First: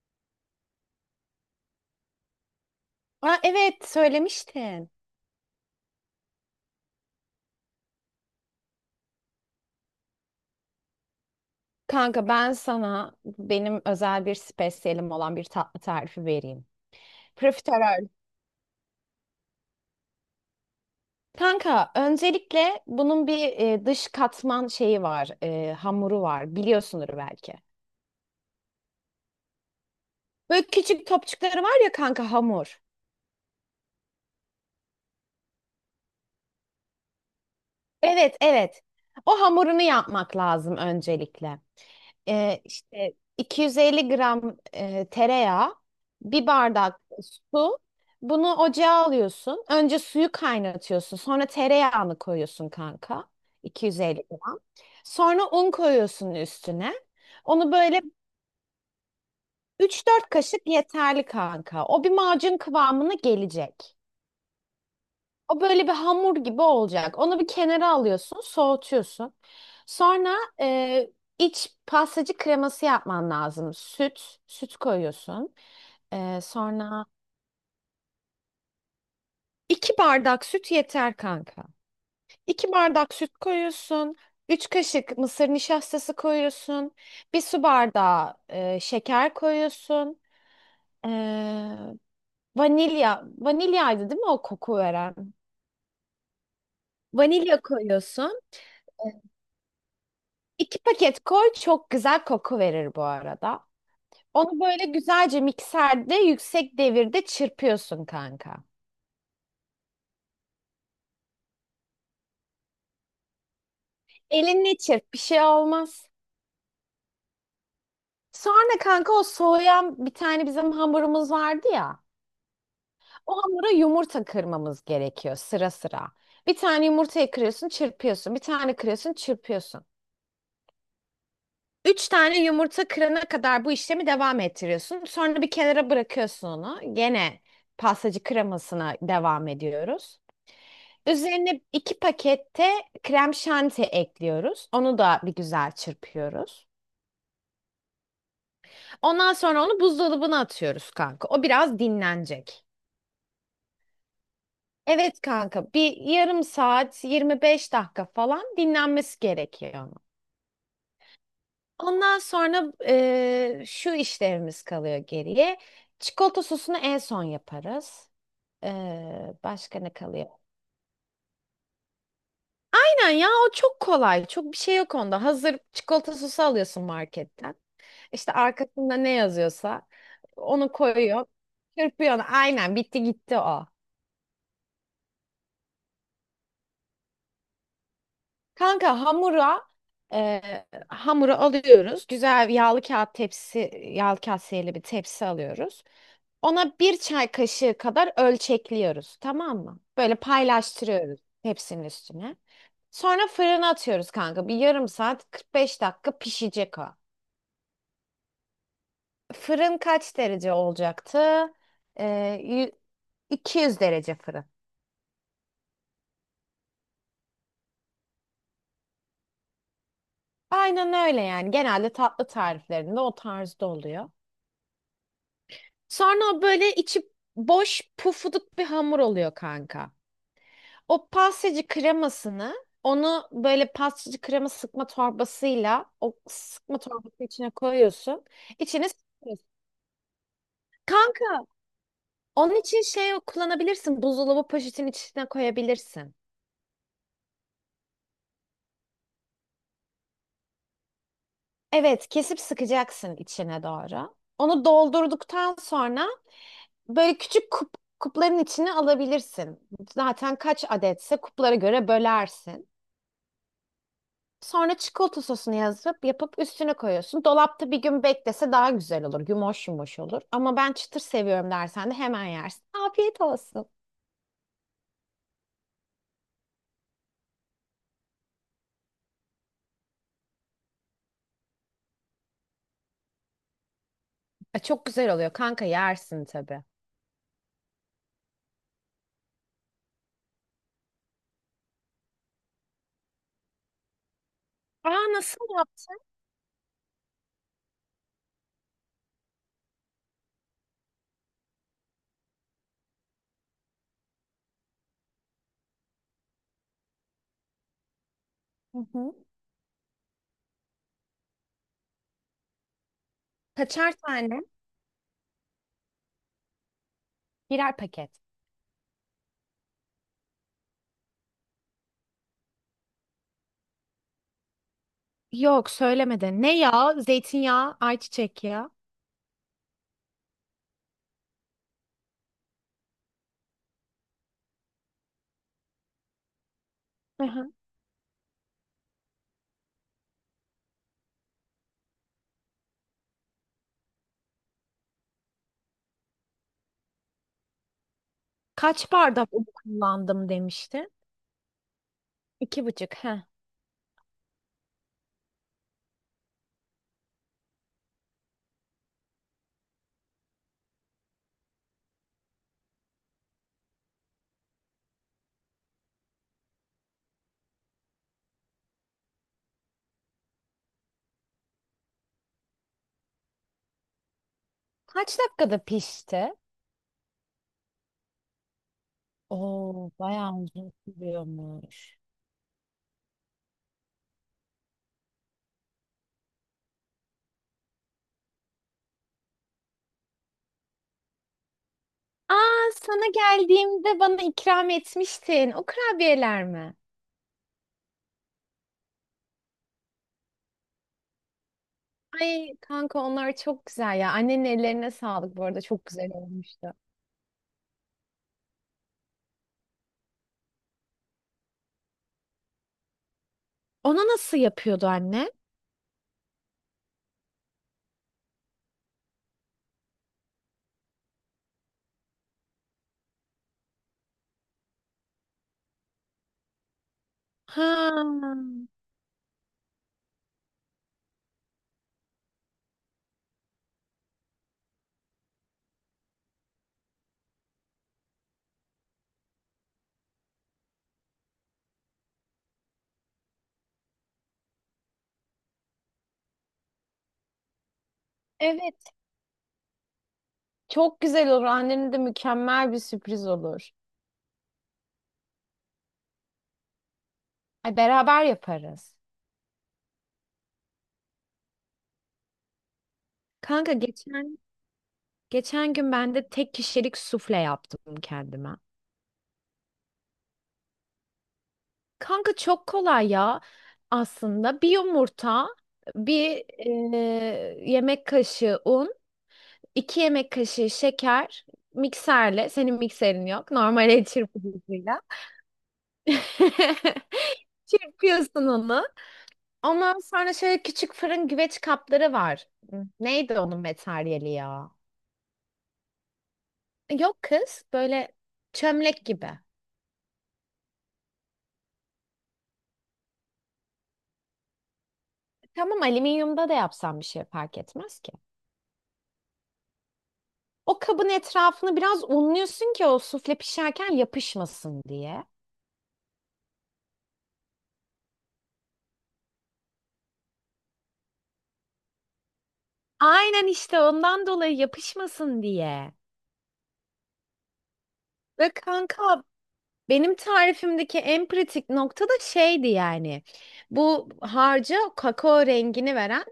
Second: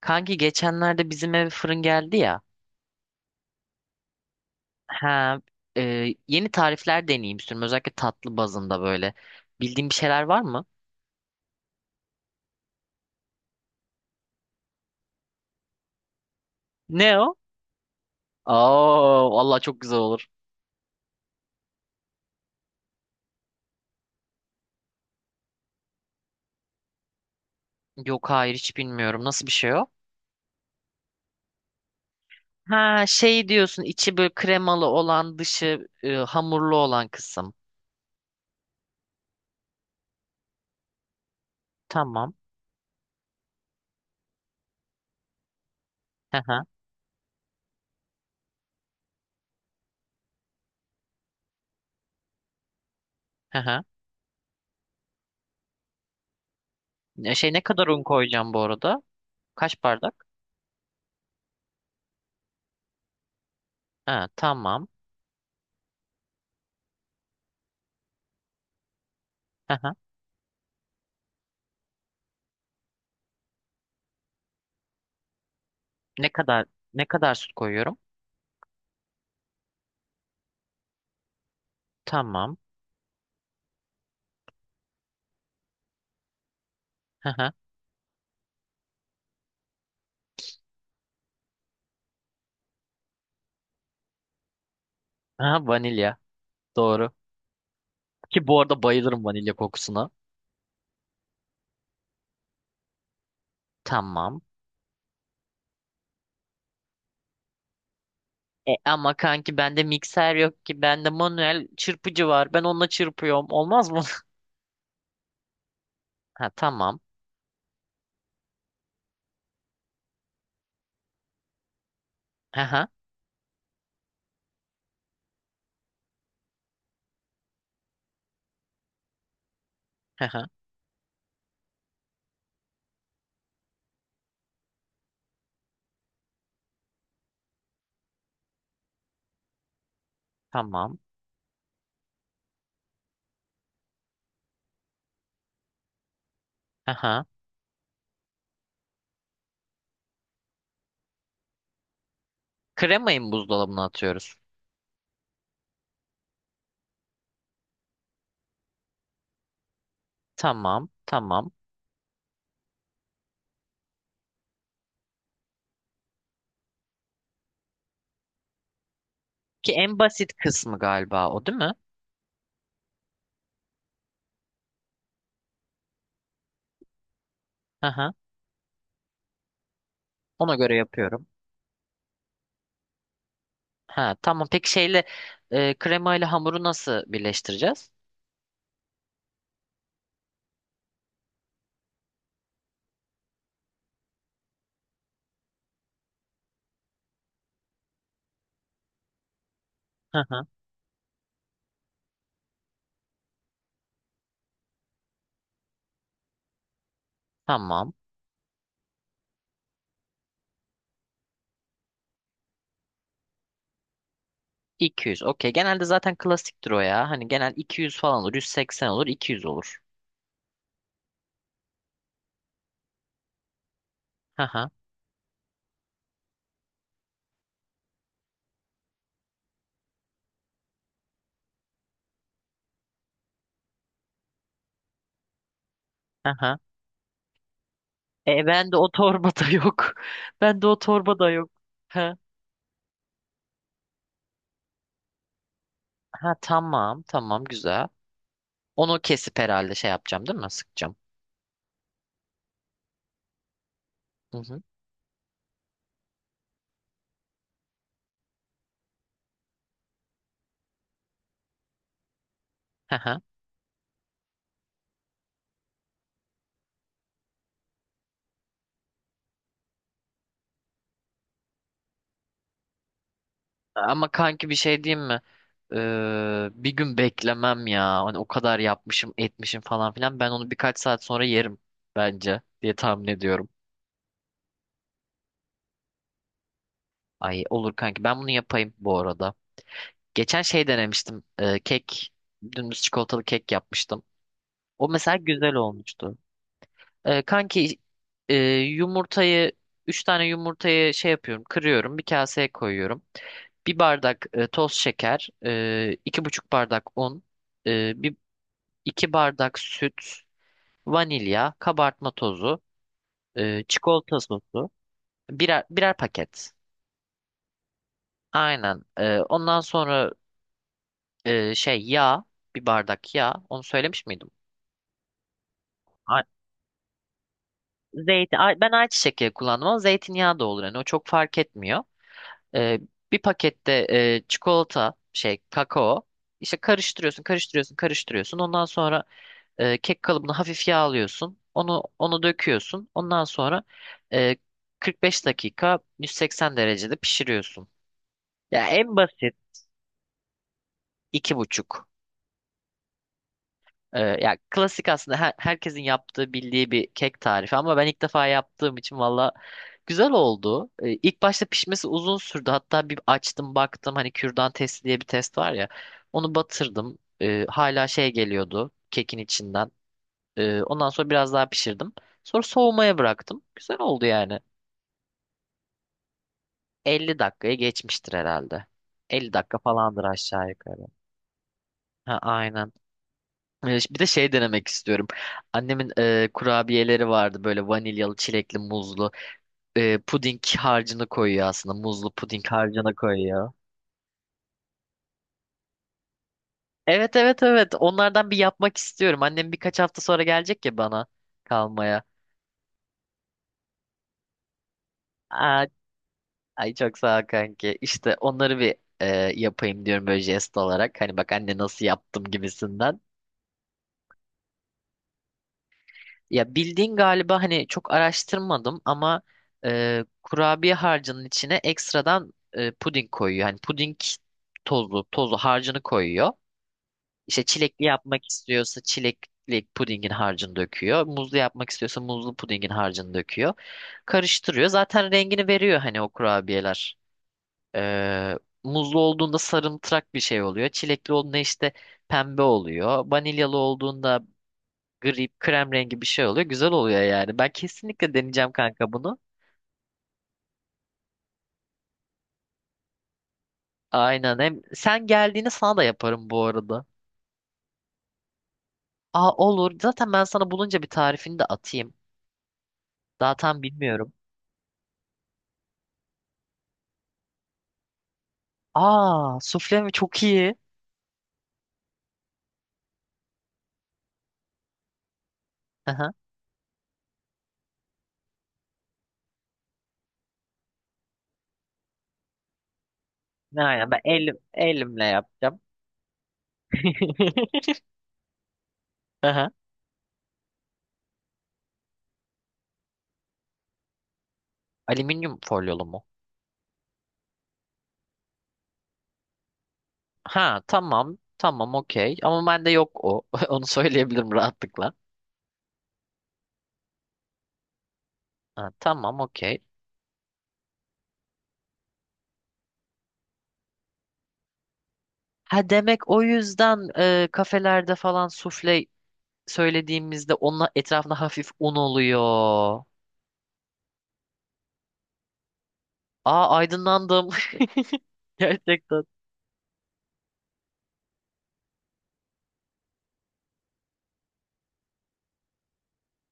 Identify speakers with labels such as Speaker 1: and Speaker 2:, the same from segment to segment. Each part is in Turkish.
Speaker 1: Kanki geçenlerde bizim eve fırın geldi ya.
Speaker 2: Aa, evet söylemiştin.
Speaker 1: Ha, yeni tarifler deneyeyim istiyorum. Özellikle tatlı bazında böyle. Bildiğin bir şeyler var mı?
Speaker 2: Kanka ben sana benim özel bir spesiyelim olan bir tatlı tarifi vereyim.
Speaker 1: Ne o?
Speaker 2: Profiterol.
Speaker 1: Aa, vallahi çok güzel olur.
Speaker 2: Kanka öncelikle bunun bir dış katman şeyi var, hamuru var. Biliyorsundur belki.
Speaker 1: Yok, hayır, hiç bilmiyorum. Nasıl bir şey o?
Speaker 2: Böyle küçük topçukları var ya kanka hamur.
Speaker 1: Ha, şey diyorsun, içi böyle kremalı olan, dışı hamurlu olan kısım.
Speaker 2: Evet, evet. O hamurunu yapmak lazım öncelikle.
Speaker 1: Tamam.
Speaker 2: E, işte 250 gram tereyağı,
Speaker 1: Hı
Speaker 2: bir
Speaker 1: hı.
Speaker 2: bardak su. Bunu ocağa alıyorsun. Önce suyu kaynatıyorsun. Sonra tereyağını koyuyorsun kanka.
Speaker 1: Hı hı.
Speaker 2: 250 gram. Sonra un koyuyorsun üstüne.
Speaker 1: Şey, ne
Speaker 2: Onu
Speaker 1: kadar un
Speaker 2: böyle
Speaker 1: koyacağım bu arada? Kaç
Speaker 2: üç
Speaker 1: bardak?
Speaker 2: dört kaşık yeterli kanka. O bir macun kıvamına gelecek.
Speaker 1: Ha, tamam.
Speaker 2: O böyle bir hamur gibi olacak. Onu bir kenara alıyorsun, soğutuyorsun.
Speaker 1: Hı hı.
Speaker 2: Sonra e, iç pastacı kreması yapman lazım. Süt, süt koyuyorsun.
Speaker 1: Ne
Speaker 2: E,
Speaker 1: kadar ne
Speaker 2: sonra
Speaker 1: kadar süt koyuyorum?
Speaker 2: 2 bardak süt yeter kanka.
Speaker 1: Tamam.
Speaker 2: 2 bardak süt koyuyorsun. 3 kaşık mısır nişastası koyuyorsun.
Speaker 1: Hı
Speaker 2: Bir
Speaker 1: hı.
Speaker 2: su bardağı şeker koyuyorsun. E, vanilyaydı değil mi o koku veren?
Speaker 1: Ha, vanilya. Doğru.
Speaker 2: Vanilya koyuyorsun.
Speaker 1: Ki bu arada bayılırım vanilya kokusuna.
Speaker 2: 2 paket koy, çok güzel koku verir bu arada.
Speaker 1: Tamam.
Speaker 2: Onu böyle güzelce mikserde yüksek devirde çırpıyorsun kanka.
Speaker 1: Ama kanki bende mikser yok ki. Bende manuel çırpıcı var. Ben onunla çırpıyorum. Olmaz mı?
Speaker 2: Elinle çırp, bir şey olmaz.
Speaker 1: Ha, tamam.
Speaker 2: Sonra kanka o soğuyan bir tane bizim hamurumuz vardı ya.
Speaker 1: Aha.
Speaker 2: O hamura yumurta kırmamız gerekiyor sıra sıra. Bir tane yumurtayı kırıyorsun, çırpıyorsun. Bir tane kırıyorsun, çırpıyorsun.
Speaker 1: Aha.
Speaker 2: 3 tane yumurta kırana kadar bu işlemi devam ettiriyorsun. Sonra bir kenara bırakıyorsun onu. Gene pastacı kremasına devam ediyoruz.
Speaker 1: Tamam.
Speaker 2: Üzerine 2 pakette krem şanti ekliyoruz. Onu da bir güzel çırpıyoruz.
Speaker 1: Aha.
Speaker 2: Ondan sonra onu buzdolabına atıyoruz kanka. O biraz dinlenecek.
Speaker 1: Kremayı mı buzdolabına atıyoruz?
Speaker 2: Evet kanka, bir yarım saat 25 dakika falan dinlenmesi gerekiyor onun.
Speaker 1: Tamam. Tamam.
Speaker 2: Ondan sonra Şu işlerimiz kalıyor geriye. Çikolata sosunu en son yaparız. Eee,
Speaker 1: Ki
Speaker 2: başka ne
Speaker 1: en
Speaker 2: kalıyor?
Speaker 1: basit kısmı galiba o, değil mi?
Speaker 2: Aynen ya, o çok kolay. Çok bir şey yok onda. Hazır çikolata sosu alıyorsun marketten.
Speaker 1: Aha.
Speaker 2: İşte arkasında ne yazıyorsa
Speaker 1: Ona
Speaker 2: onu
Speaker 1: göre yapıyorum.
Speaker 2: koyuyor. Çırpıyor. Aynen, bitti gitti o.
Speaker 1: Ha, tamam. Peki, kremayla hamuru nasıl birleştireceğiz?
Speaker 2: Kanka e, hamuru alıyoruz. Güzel yağlı kağıt tepsi, yağlı kaseyeli bir tepsi alıyoruz. Ona bir çay kaşığı kadar ölçekliyoruz. Tamam mı? Böyle
Speaker 1: Aha.
Speaker 2: paylaştırıyoruz tepsinin üstüne. Sonra fırına atıyoruz kanka. Bir yarım saat 45 dakika pişecek o.
Speaker 1: Tamam.
Speaker 2: Fırın kaç derece olacaktı? E, yü- 200 derece fırın.
Speaker 1: 200. Okey. Genelde zaten klasiktir o ya. Hani genel 200 falan olur. 180 olur. 200 olur.
Speaker 2: Aynen öyle yani. Genelde tatlı tariflerinde o tarzda oluyor.
Speaker 1: Aha,
Speaker 2: Sonra o böyle içi boş pufuduk bir hamur oluyor kanka. O pastacı kremasını, onu böyle pastacı krema sıkma torbasıyla o
Speaker 1: aha.
Speaker 2: sıkma torbası içine koyuyorsun.
Speaker 1: Ben de o
Speaker 2: İçine
Speaker 1: torbada
Speaker 2: sıkıyorsun.
Speaker 1: yok. Ben de o torbada
Speaker 2: Kanka
Speaker 1: yok. Ha,
Speaker 2: onun için şey kullanabilirsin. Buzdolabı poşetin içine koyabilirsin.
Speaker 1: ha, tamam, tamam, güzel. Onu kesip herhalde şey yapacağım, değil mi? Sıkacağım.
Speaker 2: Evet, kesip sıkacaksın içine doğru.
Speaker 1: Hı hı.
Speaker 2: Onu doldurduktan sonra böyle küçük kupların içine alabilirsin. Zaten kaç adetse kuplara göre bölersin.
Speaker 1: Aha.
Speaker 2: Sonra çikolata sosunu yazıp yapıp üstüne koyuyorsun. Dolapta bir gün beklese daha güzel olur. Yumuş yumuş olur. Ama ben çıtır seviyorum dersen de hemen yersin. Afiyet olsun.
Speaker 1: Ama kanki bir şey diyeyim mi? Bir gün beklemem ya. Hani o kadar yapmışım, etmişim falan filan. Ben onu birkaç saat sonra yerim bence diye tahmin ediyorum.
Speaker 2: Çok güzel oluyor kanka, yersin tabii.
Speaker 1: Ay, olur kanki. Ben bunu yapayım bu arada. Geçen şey denemiştim. Dümdüz çikolatalı kek yapmıştım. O
Speaker 2: Aa,
Speaker 1: mesela
Speaker 2: nasıl
Speaker 1: güzel
Speaker 2: yaptın?
Speaker 1: olmuştu. Kanki, e, yumurtayı 3 tane yumurtayı şey yapıyorum, kırıyorum, bir kaseye koyuyorum. Bir bardak toz şeker, 2,5 bardak un, e, bir,
Speaker 2: Hı
Speaker 1: iki
Speaker 2: hı.
Speaker 1: bardak süt, vanilya, kabartma tozu,
Speaker 2: Kaçar
Speaker 1: çikolata
Speaker 2: tane?
Speaker 1: sosu, birer paket.
Speaker 2: Birer paket.
Speaker 1: Aynen. Ondan sonra e, şey yağ, bir bardak yağ. Onu söylemiş miydim?
Speaker 2: Yok,
Speaker 1: A-
Speaker 2: söylemedi. Ne yağı? Zeytinyağı,
Speaker 1: Zeytin.
Speaker 2: ayçiçek yağı.
Speaker 1: Ben ayçiçek yağı kullandım ama zeytinyağı da olur. Yani o çok fark etmiyor. Ee, bir pakette çikolata şey kakao, işte karıştırıyorsun
Speaker 2: Hı hı.
Speaker 1: karıştırıyorsun karıştırıyorsun, ondan sonra kek kalıbını hafif yağlıyorsun, onu döküyorsun, ondan sonra e, 45 dakika 180 derecede pişiriyorsun. Ya,
Speaker 2: Kaç
Speaker 1: en basit.
Speaker 2: bardak un kullandım demişti.
Speaker 1: 2,5.
Speaker 2: İki buçuk. Hı.
Speaker 1: Ya klasik aslında herkesin yaptığı bildiği bir kek tarifi ama ben ilk defa yaptığım için valla güzel oldu. İlk başta pişmesi uzun sürdü. Hatta bir açtım baktım, hani kürdan testi diye bir test var ya. Onu batırdım. Hala şey geliyordu kekin içinden. Ondan sonra biraz daha pişirdim. Sonra soğumaya bıraktım. Güzel oldu yani.
Speaker 2: Kaç dakikada pişti?
Speaker 1: 50 dakikaya geçmiştir herhalde. 50 dakika
Speaker 2: Oo,
Speaker 1: falandır
Speaker 2: bayağı
Speaker 1: aşağı
Speaker 2: uzun
Speaker 1: yukarı.
Speaker 2: sürüyormuş.
Speaker 1: Ha, aynen. Bir de şey denemek istiyorum. Annemin kurabiyeleri vardı böyle: vanilyalı, çilekli, muzlu. Puding harcını koyuyor aslında. Muzlu puding
Speaker 2: Aa,
Speaker 1: harcını
Speaker 2: sana
Speaker 1: koyuyor.
Speaker 2: geldiğimde bana ikram etmiştin. O kurabiyeler mi?
Speaker 1: Evet, evet, evet. Onlardan bir yapmak istiyorum. Annem birkaç hafta sonra gelecek ya bana kalmaya.
Speaker 2: Ay kanka, onlar çok güzel ya. Annenin ellerine sağlık bu arada.
Speaker 1: Aa,
Speaker 2: Çok güzel olmuştu.
Speaker 1: ay çok sağ ol kanki. İşte onları bir yapayım diyorum, böyle jest olarak. Hani bak anne nasıl yaptım gibisinden.
Speaker 2: Ona nasıl yapıyordu anne?
Speaker 1: Ya, bildiğin galiba, hani çok araştırmadım ama kurabiye harcının içine ekstradan puding koyuyor. Hani puding tozlu tozlu harcını koyuyor. İşte çilekli
Speaker 2: Ha.
Speaker 1: yapmak istiyorsa çilekli pudingin harcını döküyor. Muzlu yapmak istiyorsa muzlu pudingin harcını döküyor. Karıştırıyor. Zaten rengini veriyor hani o kurabiyeler. E, muzlu olduğunda sarımtırak bir şey oluyor. Çilekli olduğunda işte pembe oluyor. Vanilyalı olduğunda gri krem rengi bir şey oluyor. Güzel oluyor yani. Ben kesinlikle deneyeceğim
Speaker 2: Evet,
Speaker 1: kanka bunu.
Speaker 2: çok güzel olur. Annenin de mükemmel bir sürpriz olur.
Speaker 1: Aynen. Hem sen geldiğini sana da yaparım bu arada.
Speaker 2: Ay, beraber yaparız.
Speaker 1: Aa, olur. Zaten ben sana bulunca bir tarifini de atayım. Daha tam
Speaker 2: Kanka
Speaker 1: bilmiyorum.
Speaker 2: geçen gün ben de tek kişilik sufle yaptım kendime.
Speaker 1: Aa, sufle mi? Çok iyi.
Speaker 2: Kanka çok kolay ya aslında. Bir yumurta,
Speaker 1: Aha.
Speaker 2: bir e, yemek kaşığı un, 2 yemek kaşığı şeker, mikserle, senin mikserin yok, normal
Speaker 1: Aynen, ben
Speaker 2: el çırpıcısıyla.
Speaker 1: elimle yapacağım.
Speaker 2: Çırpıyorsun onu.
Speaker 1: Aha.
Speaker 2: Ondan sonra şöyle küçük fırın güveç kapları var. Neydi onun materyali ya?
Speaker 1: Alüminyum folyolu mu?
Speaker 2: Yok kız, böyle çömlek gibi.
Speaker 1: Ha, tamam. Tamam, okey. Ama bende yok o. Onu söyleyebilirim rahatlıkla.
Speaker 2: Tamam, alüminyumda da yapsam bir şey fark etmez ki.
Speaker 1: Ha, tamam, okey.
Speaker 2: O kabın etrafını biraz unluyorsun ki o sufle pişerken yapışmasın diye.
Speaker 1: Ha, demek o yüzden kafelerde falan sufle söylediğimizde onun etrafında hafif un oluyor.
Speaker 2: Aynen, işte ondan dolayı yapışmasın diye.
Speaker 1: Aa, aydınlandım.
Speaker 2: Ve
Speaker 1: Gerçekten.
Speaker 2: kanka benim tarifimdeki en pratik nokta da şeydi yani. Bu harca kakao rengini veren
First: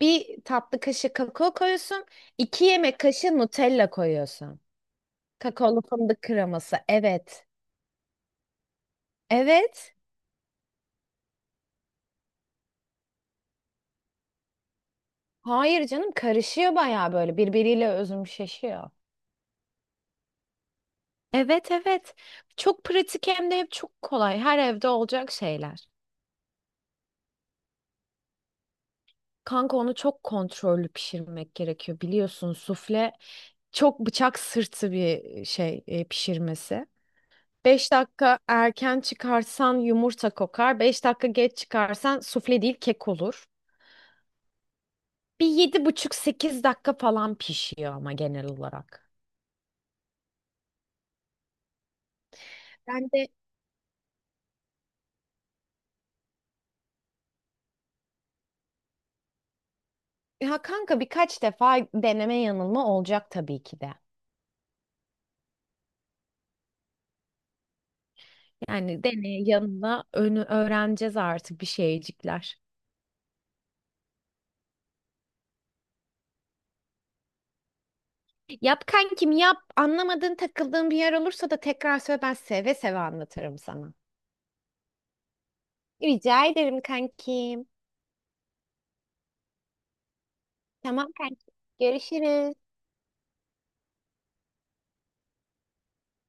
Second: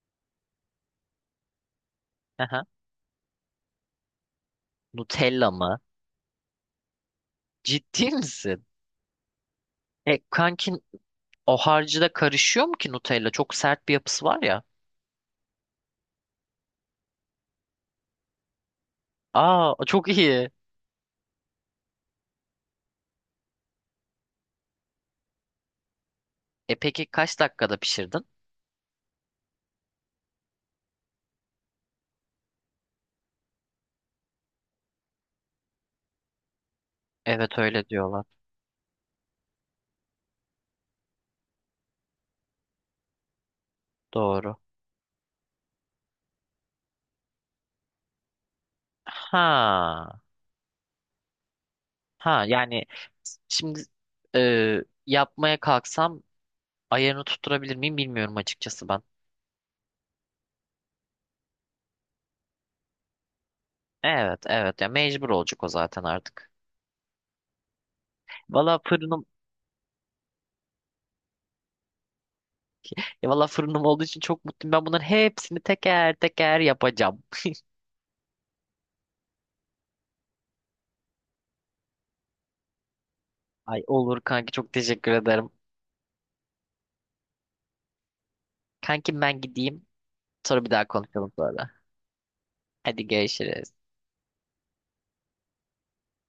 Speaker 2: bir tatlı kaşığı kakao koyuyorsun. iki
Speaker 1: Aha.
Speaker 2: yemek kaşığı Nutella koyuyorsun.
Speaker 1: Nutella mı?
Speaker 2: Kakaolu fındık kreması. Evet.
Speaker 1: Ciddi misin?
Speaker 2: Evet.
Speaker 1: Kankin, o harcı da karışıyor mu ki Nutella? Çok sert bir yapısı var ya.
Speaker 2: Hayır canım, karışıyor bayağı, böyle birbiriyle özümşeşiyor.
Speaker 1: Aa, çok iyi.
Speaker 2: Evet, evet. Çok pratik hem de hep çok kolay. Her evde olacak şeyler.
Speaker 1: Peki kaç dakikada pişirdin?
Speaker 2: Kanka onu çok kontrollü pişirmek gerekiyor. Biliyorsun sufle çok bıçak sırtı bir şey pişirmesi.
Speaker 1: Evet, öyle
Speaker 2: beş
Speaker 1: diyorlar.
Speaker 2: dakika erken çıkarsan yumurta kokar. 5 dakika geç çıkarsan sufle değil kek olur.
Speaker 1: Doğru.
Speaker 2: Bir yedi buçuk sekiz dakika falan pişiyor ama genel olarak.
Speaker 1: Ha. Ha, yani
Speaker 2: Ben de,
Speaker 1: şimdi e, yapmaya kalksam ayarını tutturabilir miyim bilmiyorum açıkçası ben.
Speaker 2: ya kanka, birkaç defa deneme yanılma olacak tabii ki de.
Speaker 1: Evet, evet, ya mecbur olacak o zaten artık. Valla
Speaker 2: Yani
Speaker 1: fırınım,
Speaker 2: deney yanında önü öğreneceğiz artık bir şeycikler.
Speaker 1: ya valla fırınım olduğu için çok mutluyum. Ben bunların hepsini teker teker yapacağım.
Speaker 2: Yap kankim, yap. Anlamadığın takıldığın bir yer olursa da tekrar söyle, ben seve seve anlatırım
Speaker 1: Ay,
Speaker 2: sana.
Speaker 1: olur kanki, çok teşekkür ederim.
Speaker 2: Rica ederim kankim.
Speaker 1: Kankim, ben gideyim. Sonra bir daha
Speaker 2: Tamam
Speaker 1: konuşalım
Speaker 2: kankim.
Speaker 1: sonra.
Speaker 2: Görüşürüz.
Speaker 1: Hadi, görüşürüz.